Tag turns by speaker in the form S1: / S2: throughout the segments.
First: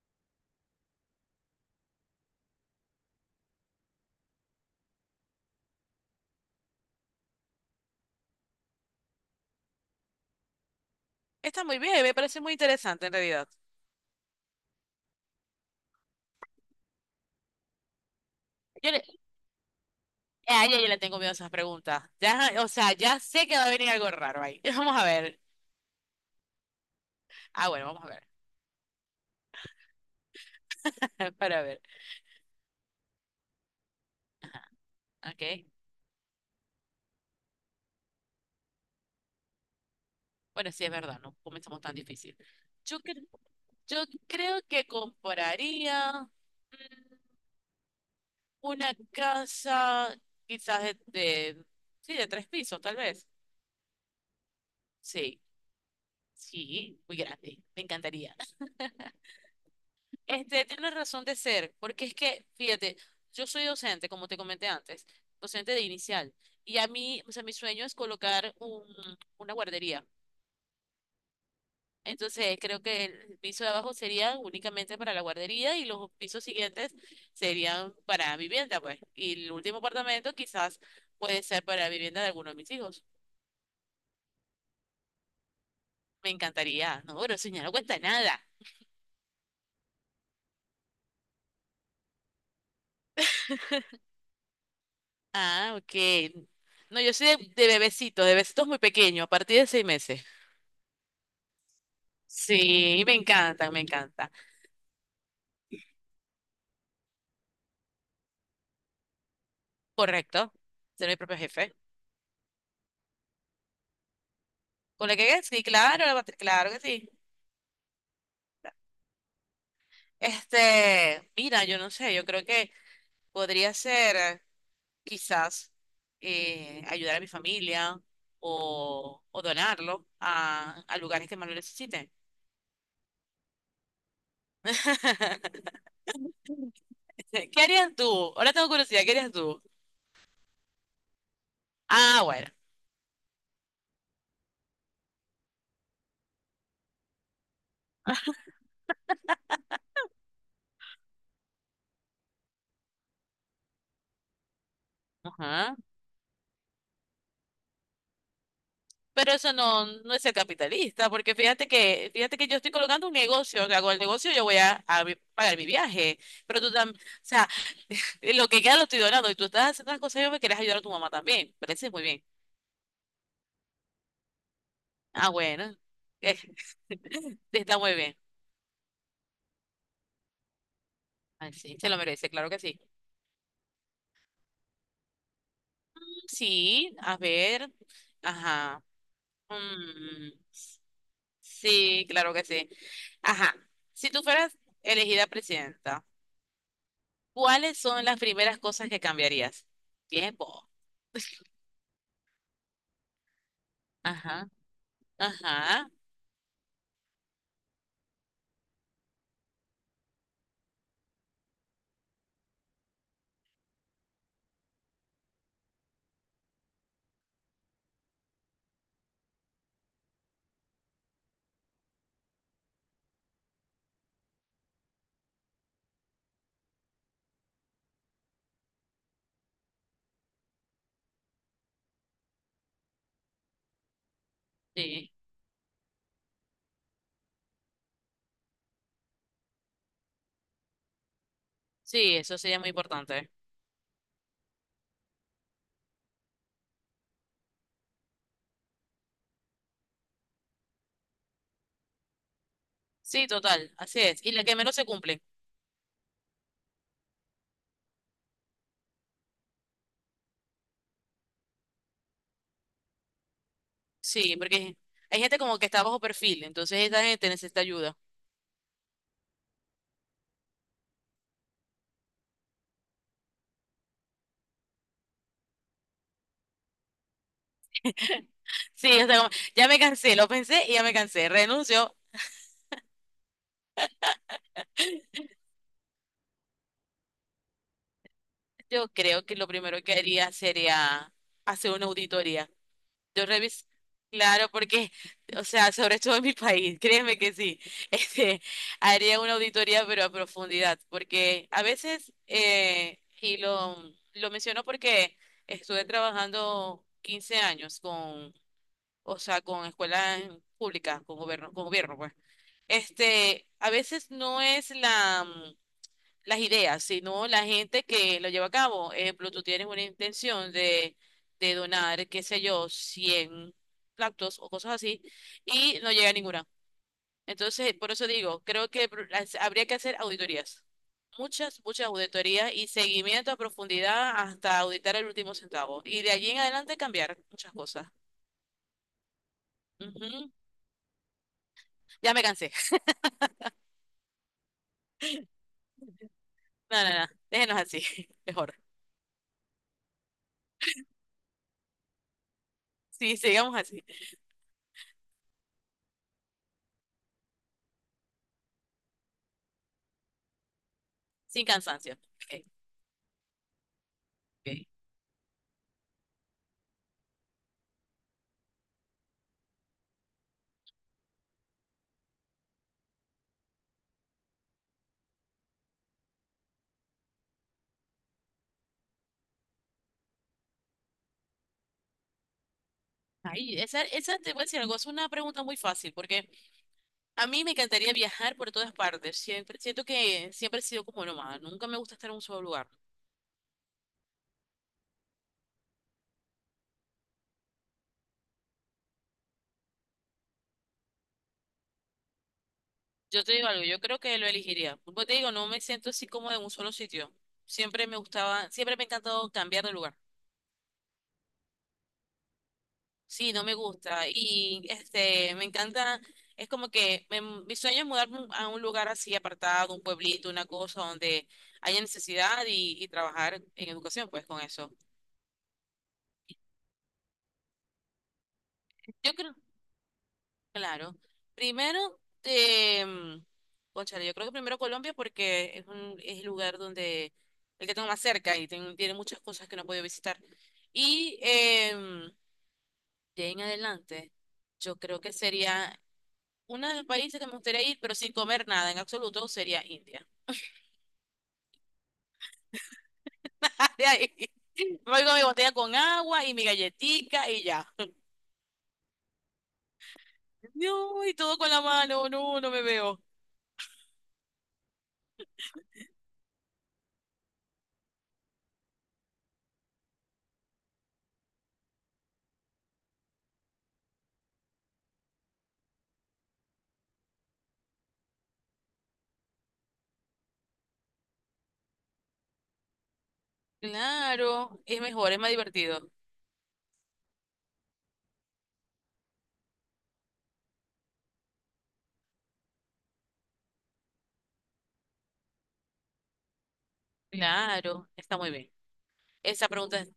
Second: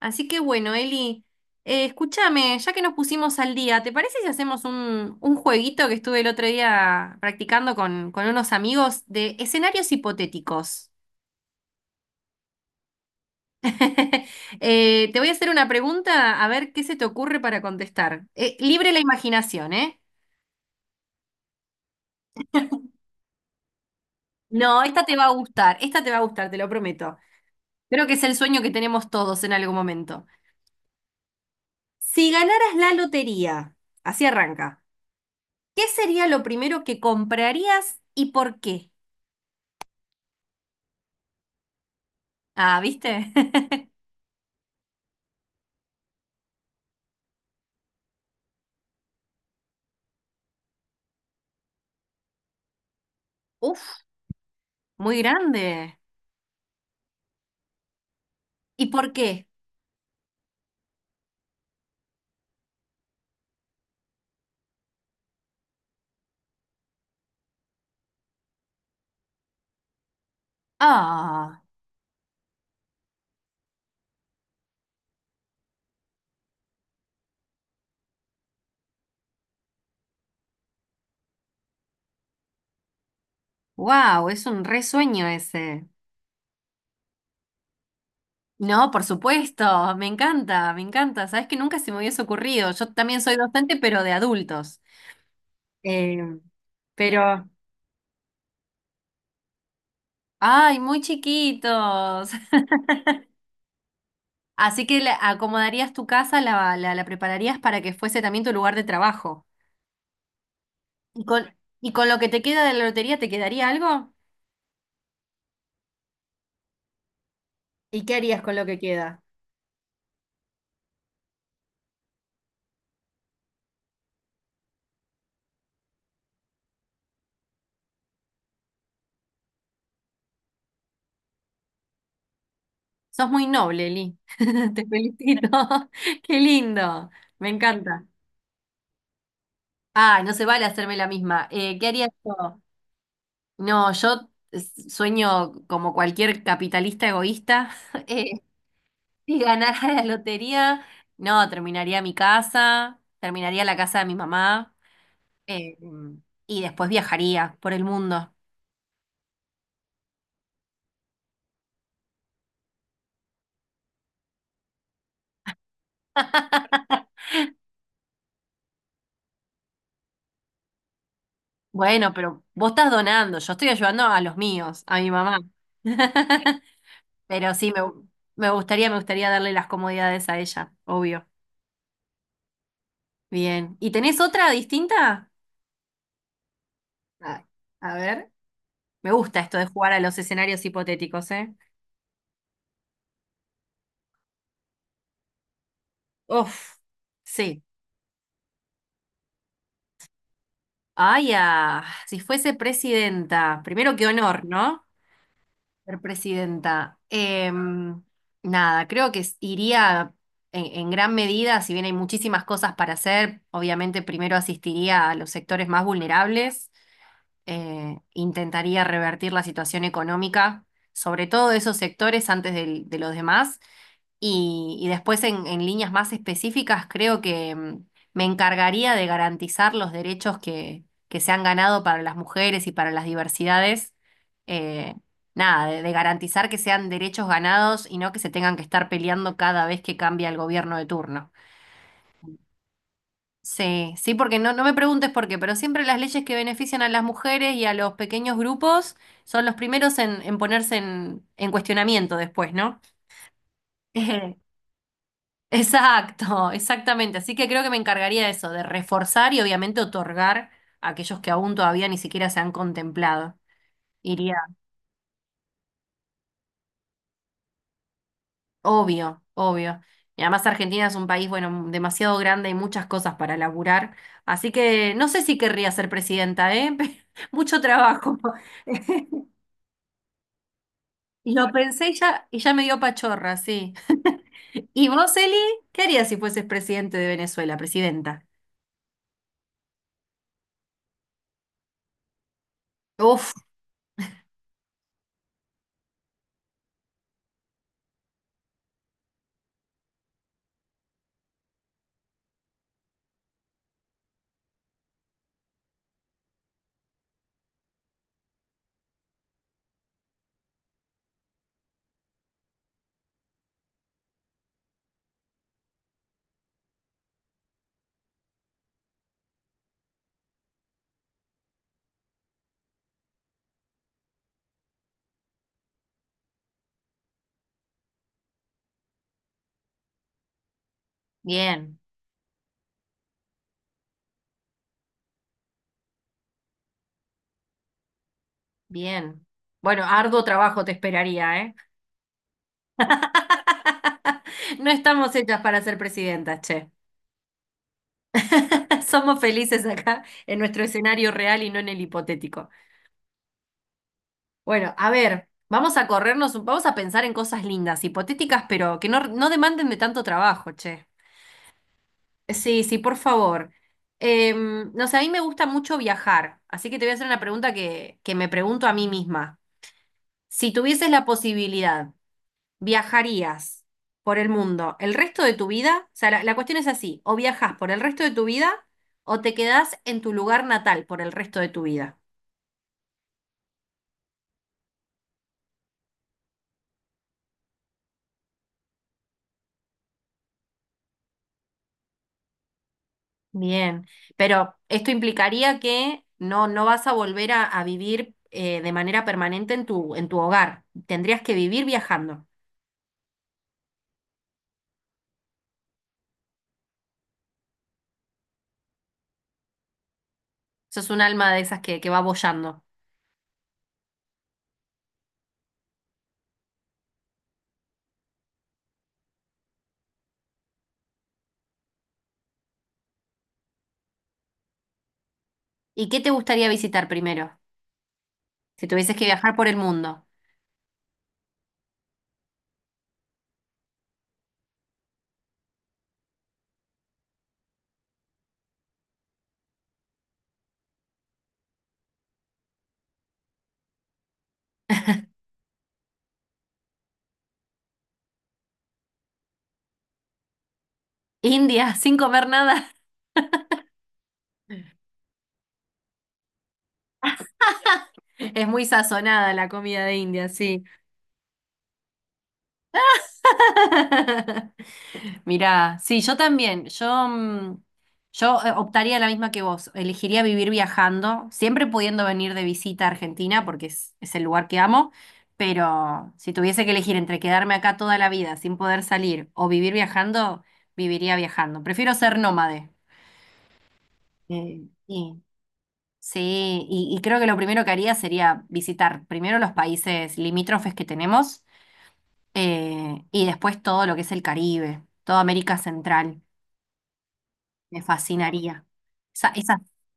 S1: Así que bueno, Eli, escúchame, ya que nos pusimos al día, ¿te parece si hacemos un jueguito que estuve el otro día practicando con unos amigos de escenarios hipotéticos?
S2: Está muy bien, me parece muy interesante en realidad.
S1: Te voy a hacer una pregunta, a ver qué se te ocurre para contestar.
S2: Yo
S1: Libre la
S2: le,
S1: imaginación, ¿eh?
S2: a ella yo le tengo miedo a esas preguntas. Ya, o sea, ya sé que va a venir algo raro ahí.
S1: No,
S2: Vamos
S1: esta
S2: a
S1: te va a
S2: ver.
S1: gustar, esta te va a gustar, te lo prometo.
S2: Ah, bueno, vamos a
S1: Creo que es el sueño que tenemos todos en algún momento.
S2: ver. Para ver.
S1: Si ganaras la lotería, así arranca,
S2: Ok.
S1: ¿qué sería lo primero que comprarías y por qué?
S2: Bueno, sí, es verdad, no comenzamos tan difícil.
S1: Ah,
S2: Yo, cre-
S1: ¿viste?
S2: yo creo que compraría mm, una casa quizás sí, de tres pisos, tal vez.
S1: Uf, muy
S2: Sí,
S1: grande.
S2: sí, muy grande. Me encantaría.
S1: ¿Y por qué?
S2: Este tiene razón de ser, porque es que, fíjate, yo soy docente, como te comenté antes, docente de inicial, y a mí, o sea, mi sueño es colocar una guardería.
S1: Ah,
S2: Entonces, creo que el piso de abajo sería únicamente para la guardería y los pisos siguientes serían para vivienda, pues. Y el último apartamento quizás puede ser para vivienda de alguno de mis hijos.
S1: wow, es un resueño ese.
S2: Me encantaría. No, pero señora, no cuenta nada.
S1: No, por supuesto, me encanta, me encanta. Sabes que nunca se me hubiese ocurrido. Yo también soy docente, pero de adultos.
S2: Ah, ok.
S1: Eh,
S2: No, yo soy
S1: pero,
S2: de bebecitos muy pequeño, a partir de 6 meses.
S1: ay, muy chiquitos.
S2: Sí, me encanta, me encanta.
S1: Así que le acomodarías tu casa, la prepararías para que fuese también tu lugar de trabajo.
S2: Correcto, ser mi
S1: ¿Y
S2: propio jefe.
S1: y con lo que te queda de la lotería, te quedaría algo?
S2: ¿Con la que sí, claro, claro que sí?
S1: ¿Y qué harías con lo que queda?
S2: Este, mira, yo no sé, yo creo que podría ser quizás ayudar a mi familia o donarlo a lugares que más lo necesiten.
S1: Sos muy noble, Li. Te felicito. Qué lindo. Me
S2: ¿Qué harías
S1: encanta.
S2: tú? Ahora tengo curiosidad, ¿qué harías tú?
S1: Ah, no se vale hacerme la misma. ¿Qué haría
S2: Ah, bueno.
S1: yo? No, sueño como cualquier capitalista egoísta. Eh, si ganara la lotería, no, terminaría mi casa, terminaría la casa de mi mamá, eh,
S2: Ajá.
S1: y después viajaría por el mundo.
S2: Pero eso no, no es ser capitalista, porque fíjate que yo estoy colocando un negocio, que hago el negocio, yo voy a pagar mi viaje, pero tú también, o sea, lo que queda lo estoy donando y tú estás haciendo las cosas, y yo me quieres ayudar a tu mamá también, parece muy
S1: Bueno,
S2: bien.
S1: pero vos estás donando, yo estoy ayudando a los míos, a mi
S2: Ah,
S1: mamá.
S2: bueno, eh,
S1: Pero sí,
S2: está muy bien.
S1: me gustaría darle las comodidades a ella, obvio.
S2: Ay, sí, se lo merece, claro que sí.
S1: Bien. ¿Y tenés otra distinta?
S2: Mm, sí, a
S1: A,
S2: ver,
S1: a ver.
S2: ajá.
S1: Me gusta esto de jugar a los
S2: Mm,
S1: escenarios hipotéticos, ¿eh?
S2: sí, claro que sí. Ajá, si tú fueras elegida presidenta.
S1: Uf, sí.
S2: ¿Cuáles son las primeras cosas que cambiarías? Tiempo.
S1: Ay, ah, si fuese presidenta, primero qué honor,
S2: Ajá,
S1: ¿no?
S2: ajá.
S1: Ser presidenta. Em, nada, creo que iría en gran medida, si bien hay muchísimas cosas para hacer, obviamente primero asistiría a los sectores más vulnerables, intentaría revertir la situación económica, sobre todo de esos sectores antes de los demás. Y después en líneas más específicas, creo que me encargaría de garantizar los derechos que se han ganado para las mujeres y para las diversidades. Eh,
S2: Sí,
S1: nada, de garantizar que sean derechos ganados y no que se tengan que estar peleando cada vez que cambia el gobierno de turno.
S2: sí, eso sería muy importante.
S1: Sí, sí, porque no me preguntes por qué, pero siempre las leyes que benefician a las mujeres y a los pequeños grupos son los primeros en ponerse en cuestionamiento después, ¿no?
S2: Sí, total, así es. Y la que menos se cumple.
S1: Exacto, exactamente. Así que creo que me encargaría de eso, de reforzar y obviamente otorgar a aquellos que aún todavía ni siquiera se han contemplado. Iría,
S2: Sí, porque hay gente como que está bajo perfil, entonces esa gente necesita ayuda.
S1: obvio, obvio. Y además Argentina es un país, bueno, demasiado grande y muchas cosas para laburar. Así que no sé si querría ser presidenta, ¿eh? Mucho trabajo.
S2: Sí, o sea, como, ya me cansé, lo pensé y ya me cansé,
S1: Y lo pensé
S2: renuncio.
S1: y ya me dio pachorra, sí. ¿Y vos, Eli, qué harías si fueses presidente de Venezuela, presidenta?
S2: Yo creo que lo primero que haría sería hacer una auditoría. Yo
S1: Uf,
S2: revisé, claro, porque, o sea, sobre todo en mi país, créeme que sí, este, haría una auditoría, pero a profundidad, porque a veces, y lo menciono porque estuve trabajando 15 años con, o sea, con escuelas públicas, con gobierno, pues. Este, a veces no es la las ideas, sino la gente que lo lleva a cabo. Ejemplo, tú tienes una intención de donar, qué sé yo, 100 platos o cosas así, y no llega a ninguna. Entonces, por eso digo, creo que habría que hacer auditorías. Muchas,
S1: bien,
S2: muchas auditorías y seguimiento a profundidad hasta auditar el último centavo. Y de allí en adelante cambiar muchas cosas.
S1: bien. Bueno, arduo
S2: Ujú.
S1: trabajo te esperaría, ¿eh?
S2: Ya me cansé.
S1: No estamos hechas para ser presidentas, che.
S2: No, no, no. Déjenos así. Mejor.
S1: Somos felices acá en nuestro escenario real y no en el hipotético.
S2: Sí, sigamos así.
S1: Bueno, a ver, vamos a corrernos, vamos a pensar en cosas lindas, hipotéticas, pero que no demanden de tanto trabajo, che.
S2: Sin cansancio. Ok,
S1: Sí, sí, por favor.
S2: ok.
S1: Em, no sé, a mí me gusta mucho viajar, así que te voy a hacer una pregunta que me pregunto a mí misma. Si tuvieses la posibilidad, ¿viajarías por el mundo el resto de tu vida? O sea, la cuestión es así, o viajas por el resto de tu vida o te quedás en tu lugar natal por el resto de tu vida.
S2: Ay, esa te voy a decir algo, es una pregunta muy fácil, porque a mí me encantaría viajar por todas partes. Siempre, siento que siempre he sido como nómada, nunca me gusta estar en un solo lugar.
S1: Bien, pero esto implicaría que no vas a volver a vivir, de manera permanente en en tu hogar. Tendrías que vivir viajando.
S2: Yo te digo algo, yo creo que lo elegiría. Como te digo, no me siento así como en un solo sitio. Siempre me gustaba, siempre me ha encantado cambiar de lugar.
S1: Sos un alma de esas que va boyando.
S2: Sí, no me gusta. Y este, me encanta, es como que mi sueño es mudarme a un lugar así apartado, un pueblito, una cosa donde haya necesidad y trabajar en educación, pues con eso.
S1: ¿Y qué te gustaría visitar primero? Si tuvieses que
S2: Yo
S1: viajar
S2: creo.
S1: por el mundo.
S2: Claro. Primero, eh, cónchale, yo creo que primero Colombia porque es el lugar donde, el que tengo más cerca y tiene muchas cosas que no he podido visitar. Y em, de ahí en adelante, yo creo que sería uno de los países que me gustaría ir, pero sin comer nada en absoluto, sería India.
S1: India, sin comer nada.
S2: De ahí, me voy con mi botella con agua y mi galletica y ya.
S1: Es muy sazonada la comida de India, sí.
S2: No, y todo con la mano, no, no me veo.
S1: Mirá, sí, yo también. Yo, yo optaría la misma que vos. Elegiría vivir viajando, siempre pudiendo venir de visita a Argentina, porque es el lugar que amo. Pero si tuviese que elegir entre quedarme acá toda la vida sin poder salir o vivir viajando, viviría viajando. Prefiero ser nómade.
S2: Claro, es mejor, es
S1: Sí,
S2: más divertido.
S1: sí, y creo que lo primero que haría sería visitar primero los países limítrofes que tenemos, y después todo lo que es el Caribe, toda América Central. Me
S2: Claro, está muy bien.
S1: fascinaría. Esa-
S2: Esa
S1: esa-
S2: pregunta es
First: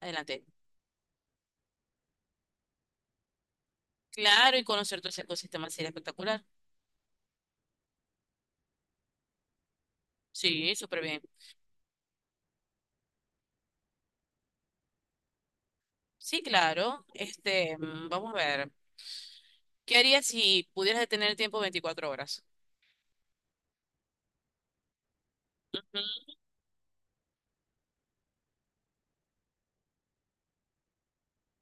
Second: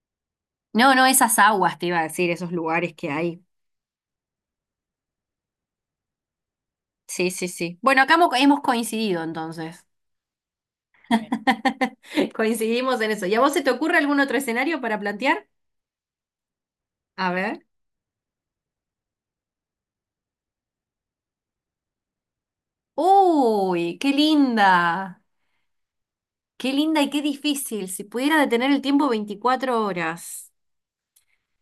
S2: adelante.
S1: no, no, esas aguas te iba a decir, esos lugares que hay.
S2: Claro, y conocer todo ese ecosistema sería espectacular.
S1: Sí, sí, sí. Bueno, acá hemos coincidido entonces.
S2: Sí, súper bien.
S1: Coincidimos en eso. ¿Y a vos se te ocurre algún otro escenario para plantear?
S2: Sí, claro.
S1: A ver.
S2: Este, vamos a ver. ¿Qué harías si pudieras detener el tiempo 24 horas?
S1: Uy, qué linda.
S2: Ujú.
S1: Qué linda y qué difícil. Si pudiera detener el tiempo 24 horas.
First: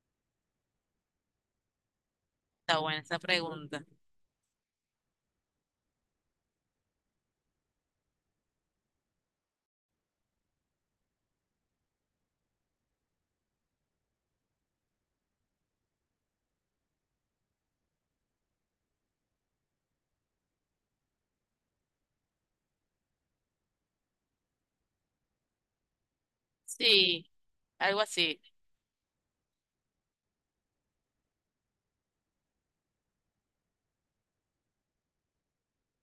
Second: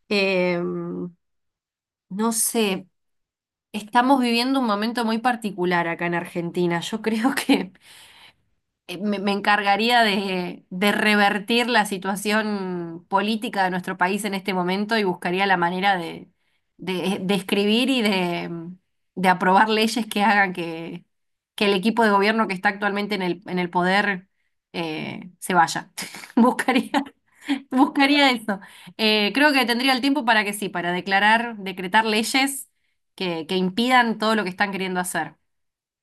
S1: Em, no
S2: Está
S1: sé,
S2: buena esa pregunta.
S1: estamos viviendo un momento muy particular acá en Argentina. Yo creo que me encargaría de revertir la situación política de nuestro país en este momento y buscaría la manera de escribir y de aprobar leyes que hagan que el equipo de gobierno que está actualmente en en el poder, se vaya. Buscaría.
S2: Sí, algo
S1: Buscaría
S2: así.
S1: eso. Creo que tendría el tiempo para que sí, para declarar, decretar leyes que impidan todo lo que están queriendo hacer.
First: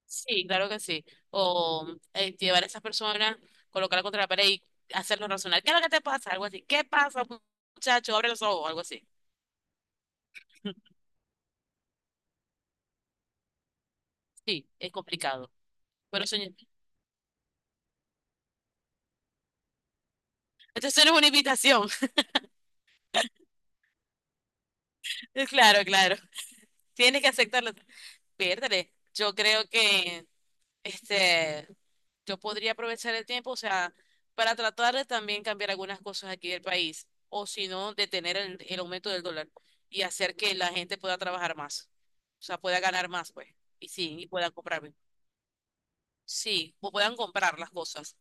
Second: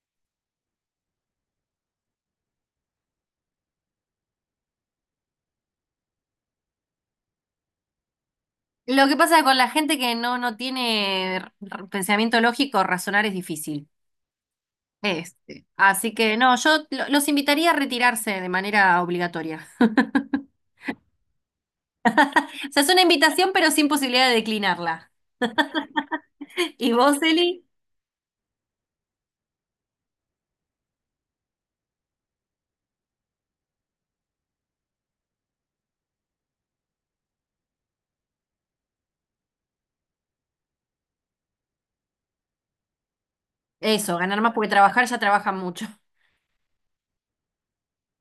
S2: Sí, claro que sí. O llevar a esas personas, colocarla contra la pared y hacerlos razonar. ¿Qué es lo que te pasa? Algo así. ¿Qué pasa, muchacho? Abre los ojos, algo
S1: Lo
S2: así.
S1: que pasa con la gente que no tiene pensamiento lógico, razonar es difícil.
S2: Sí, es complicado.
S1: Este. Así
S2: Pero eso,
S1: que no, los invitaría a retirarse de manera obligatoria.
S2: eso no es una invitación.
S1: O sea, es una invitación, pero sin posibilidad de declinarla.
S2: Claro, claro.
S1: ¿Y vos,
S2: Tienes que
S1: Eli?
S2: aceptarlo. Piérdale. Yo creo que este, yo podría aprovechar el tiempo, o sea, para tratar de también cambiar algunas cosas aquí del país, o si no, detener el aumento del dólar y hacer que la gente pueda trabajar más, o sea, pueda ganar más, pues, y sí,
S1: Eso,
S2: y
S1: ganar
S2: puedan
S1: más porque
S2: comprar, bien.
S1: trabajar ya trabajan mucho.
S2: Sí, o puedan comprar las cosas.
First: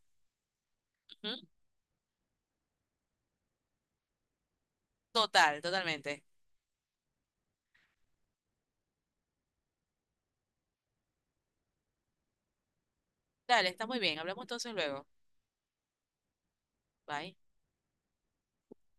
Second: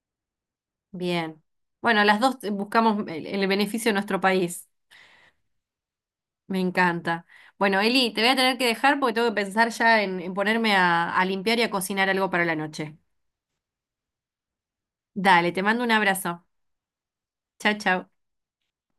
S2: Ujú.
S1: Bien. Bueno, las dos, buscamos el beneficio de nuestro país.
S2: Total, totalmente.
S1: Me encanta. Bueno, Eli, te voy a tener que dejar porque tengo que pensar ya en ponerme a limpiar y a cocinar algo para la noche.
S2: Dale, está muy bien. Hablamos entonces luego.
S1: Dale, te mando un abrazo.
S2: Bye.
S1: Chao, chao.